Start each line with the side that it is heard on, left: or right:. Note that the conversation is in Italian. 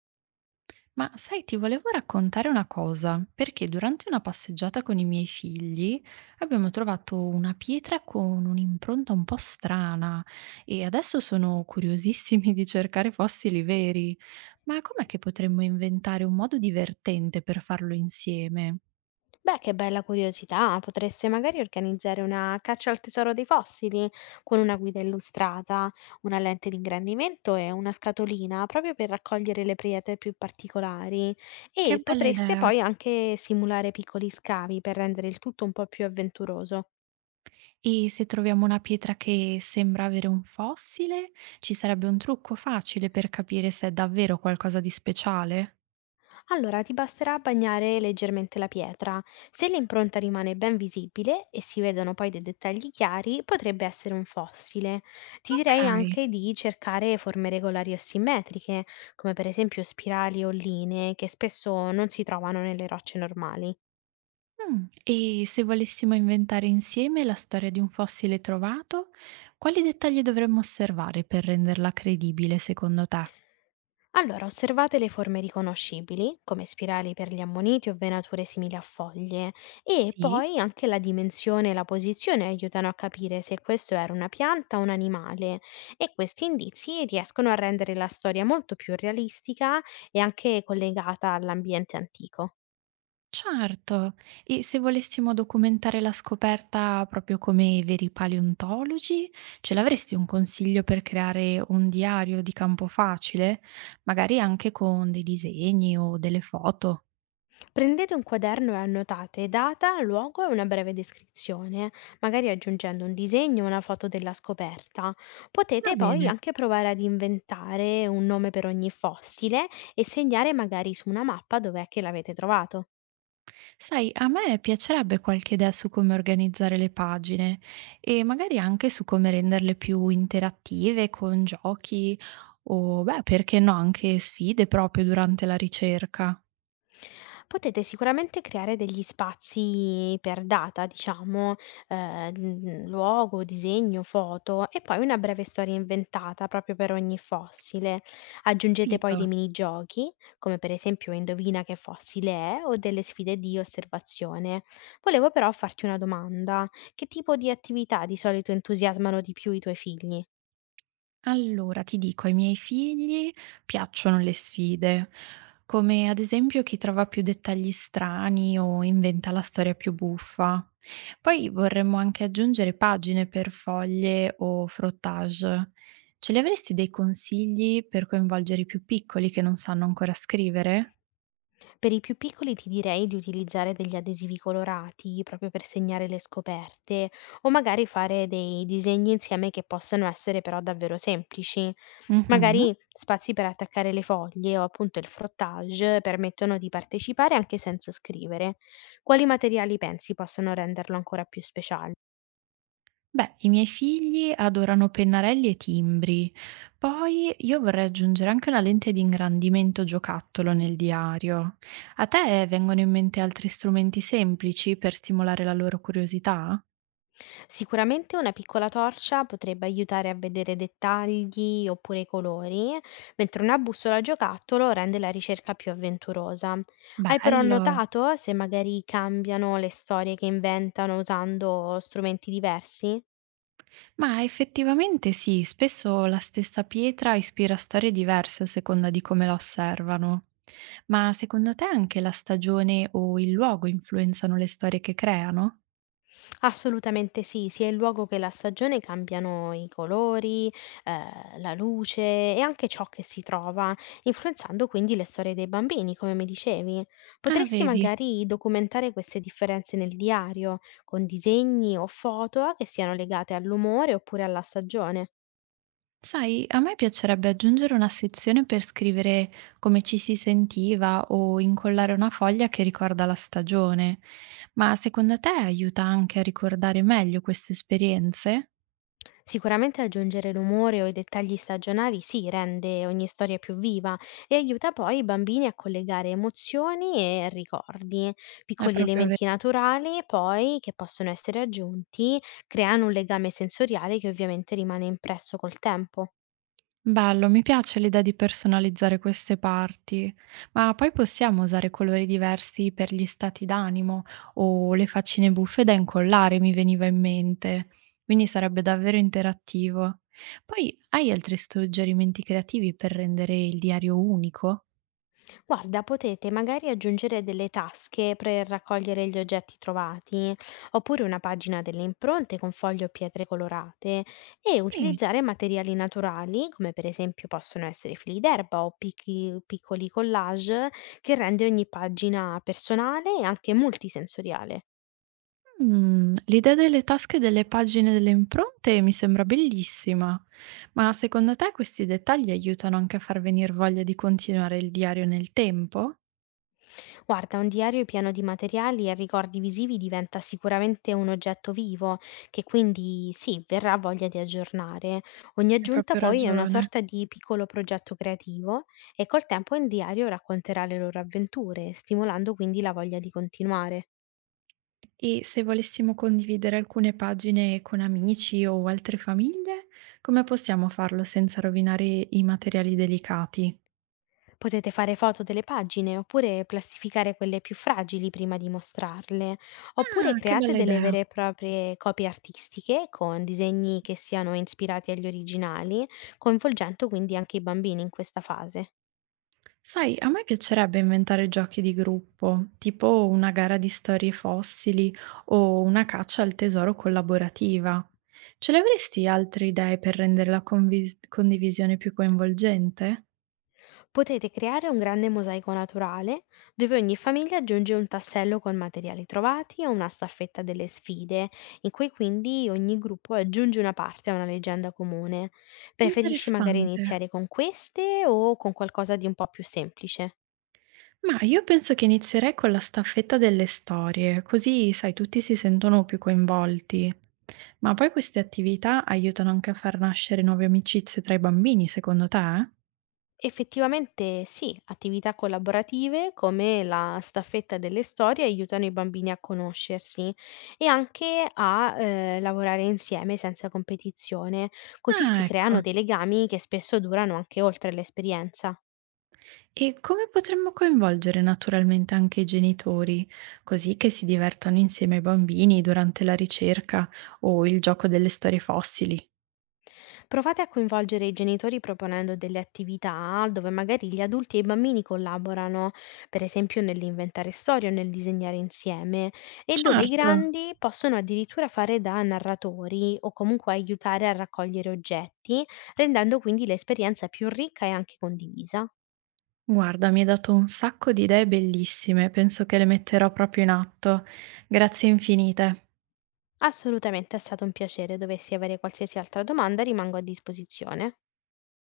right: Ma sai, ti volevo raccontare una cosa, perché durante una passeggiata con i miei figli abbiamo trovato una pietra con un'impronta un po' strana e adesso sono curiosissimi di cercare fossili veri. Ma com'è che potremmo inventare un modo divertente per farlo insieme?
left: Beh, che bella curiosità! Potreste magari organizzare una caccia al tesoro dei fossili con una guida illustrata, una lente di ingrandimento e una scatolina proprio per raccogliere le priete più particolari.
right: Che
left: E
right: bella
left: potreste
right: idea!
left: poi anche simulare piccoli scavi per rendere il tutto un po' più avventuroso.
right: E se troviamo una pietra che sembra avere un fossile, ci sarebbe un trucco facile per capire se è davvero qualcosa di speciale?
left: Allora, ti basterà bagnare leggermente la pietra. Se l'impronta rimane ben visibile e si vedono poi dei dettagli chiari, potrebbe essere un fossile. Ti
right: Ok.
left: direi anche di cercare forme regolari o simmetriche, come per esempio spirali o linee, che spesso non si trovano nelle rocce normali.
right: E se volessimo inventare insieme la storia di un fossile trovato, quali dettagli dovremmo osservare per renderla credibile secondo te?
left: Allora, osservate le forme riconoscibili, come spirali per gli ammoniti o venature simili a foglie, e
right: Sì?
left: poi anche la dimensione e la posizione aiutano a capire se questo era una pianta o un animale, e questi indizi riescono a rendere la storia molto più realistica e anche collegata all'ambiente antico.
right: Certo, e se volessimo documentare la scoperta proprio come i veri paleontologi, ce l'avresti un consiglio per creare un diario di campo facile? Magari anche con dei disegni o delle foto.
left: Prendete un quaderno e annotate data, luogo e una breve descrizione, magari aggiungendo un disegno o una foto della scoperta.
right: Va
left: Potete poi
right: bene.
left: anche provare ad inventare un nome per ogni fossile e segnare magari su una mappa dov'è che l'avete trovato.
right: Sai, a me piacerebbe qualche idea su come organizzare le pagine e magari anche su come renderle più interattive con giochi o, beh, perché no, anche sfide proprio durante la ricerca.
left: Potete sicuramente creare degli spazi per data, diciamo, luogo, disegno, foto e poi una breve storia inventata proprio per ogni fossile. Aggiungete poi
right: Capito?
left: dei minigiochi, come per esempio Indovina che fossile è o delle sfide di osservazione. Volevo però farti una domanda. Che tipo di attività di solito entusiasmano di più i tuoi figli?
right: Allora, ti dico, ai miei figli piacciono le sfide, come ad esempio chi trova più dettagli strani o inventa la storia più buffa. Poi vorremmo anche aggiungere pagine per foglie o frottage. Ce li avresti dei consigli per coinvolgere i più piccoli che non sanno ancora scrivere?
left: Per i più piccoli ti direi di utilizzare degli adesivi colorati proprio per segnare le scoperte o magari fare dei disegni insieme che possano essere però davvero semplici.
right: Mhm.
left: Magari spazi per attaccare le foglie o appunto il frottage permettono di partecipare anche senza scrivere. Quali materiali pensi possano renderlo ancora più speciale?
right: Beh, i miei figli adorano pennarelli e timbri. Poi io vorrei aggiungere anche una lente di ingrandimento giocattolo nel diario. A te vengono in mente altri strumenti semplici per stimolare la loro curiosità?
left: Sicuramente una piccola torcia potrebbe aiutare a vedere dettagli oppure i colori, mentre una bussola a giocattolo rende la ricerca più avventurosa. Hai però
right: Bello!
left: notato se magari cambiano le storie che inventano usando strumenti diversi?
right: Ma effettivamente sì, spesso la stessa pietra ispira storie diverse a seconda di come la osservano. Ma secondo te anche la stagione o il luogo influenzano le storie che creano?
left: Assolutamente sì, sia il luogo che la stagione cambiano i colori, la luce e anche ciò che si trova, influenzando quindi le storie dei bambini, come mi dicevi.
right: Ah,
left: Potresti
right: vedi.
left: magari documentare queste differenze nel diario, con disegni o foto che siano legate all'umore oppure alla stagione.
right: Sai, a me piacerebbe aggiungere una sezione per scrivere come ci si sentiva o incollare una foglia che ricorda la stagione, ma secondo te aiuta anche a ricordare meglio queste esperienze?
left: Sicuramente aggiungere l'umore o i dettagli stagionali sì, rende ogni storia più viva e aiuta poi i bambini a collegare emozioni e ricordi.
right: È
left: Piccoli
right: proprio
left: elementi naturali poi che possono essere aggiunti creano un legame sensoriale che ovviamente rimane impresso col tempo.
right: bello, mi piace l'idea di personalizzare queste parti, ma poi possiamo usare colori diversi per gli stati d'animo o le faccine buffe da incollare, mi veniva in mente, quindi sarebbe davvero interattivo. Poi hai altri suggerimenti creativi per rendere il diario unico?
left: Guarda, potete magari aggiungere delle tasche per raccogliere gli oggetti trovati, oppure una pagina delle impronte con fogli o pietre colorate e
right: Sì,
left: utilizzare materiali naturali, come per esempio possono essere fili d'erba o piccoli collage, che rende ogni pagina personale e anche multisensoriale.
right: l'idea delle tasche e delle pagine delle impronte mi sembra bellissima, ma secondo te questi dettagli aiutano anche a far venire voglia di continuare il diario nel tempo?
left: Guarda, un diario pieno di materiali e ricordi visivi diventa sicuramente un oggetto vivo, che quindi sì, verrà voglia di aggiornare. Ogni
right: Hai
left: aggiunta
right: proprio
left: poi è una
right: ragione.
left: sorta di piccolo progetto creativo e col tempo il diario racconterà le loro avventure, stimolando quindi la voglia di continuare.
right: E se volessimo condividere alcune pagine con amici o altre famiglie, come possiamo farlo senza rovinare i materiali delicati?
left: Potete fare foto delle pagine oppure classificare quelle più fragili prima di mostrarle, oppure
right: Ah, che
left: create
right: bella
left: delle
right: idea!
left: vere e proprie copie artistiche con disegni che siano ispirati agli originali, coinvolgendo quindi anche i bambini in questa fase.
right: Sai, a me piacerebbe inventare giochi di gruppo, tipo una gara di storie fossili o una caccia al tesoro collaborativa. Ce le avresti altre idee per rendere la condivisione più coinvolgente?
left: Potete creare un grande mosaico naturale dove ogni famiglia aggiunge un tassello con materiali trovati o una staffetta delle sfide, in cui quindi ogni gruppo aggiunge una parte a una leggenda comune. Preferisci magari
right: Interessante.
left: iniziare con queste o con qualcosa di un po' più semplice?
right: Ma io penso che inizierei con la staffetta delle storie, così sai, tutti si sentono più coinvolti. Ma poi queste attività aiutano anche a far nascere nuove amicizie tra i bambini, secondo te?
left: Effettivamente sì, attività collaborative come la staffetta delle storie aiutano i bambini a conoscersi e anche a lavorare insieme senza competizione, così si
right: Ah, ecco.
left: creano dei legami che spesso durano anche oltre l'esperienza.
right: E come potremmo coinvolgere naturalmente anche i genitori, così che si divertano insieme ai bambini durante la ricerca o il gioco delle storie fossili?
left: Provate a coinvolgere i genitori proponendo delle attività dove magari gli adulti e i bambini collaborano, per esempio nell'inventare storie o nel disegnare insieme, e dove i
right: Certo.
left: grandi possono addirittura fare da narratori o comunque aiutare a raccogliere oggetti, rendendo quindi l'esperienza più ricca e anche condivisa.
right: Guarda, mi hai dato un sacco di idee bellissime, penso che le metterò proprio in atto. Grazie infinite.
left: Assolutamente è stato un piacere, dovessi avere qualsiasi altra domanda rimango a disposizione.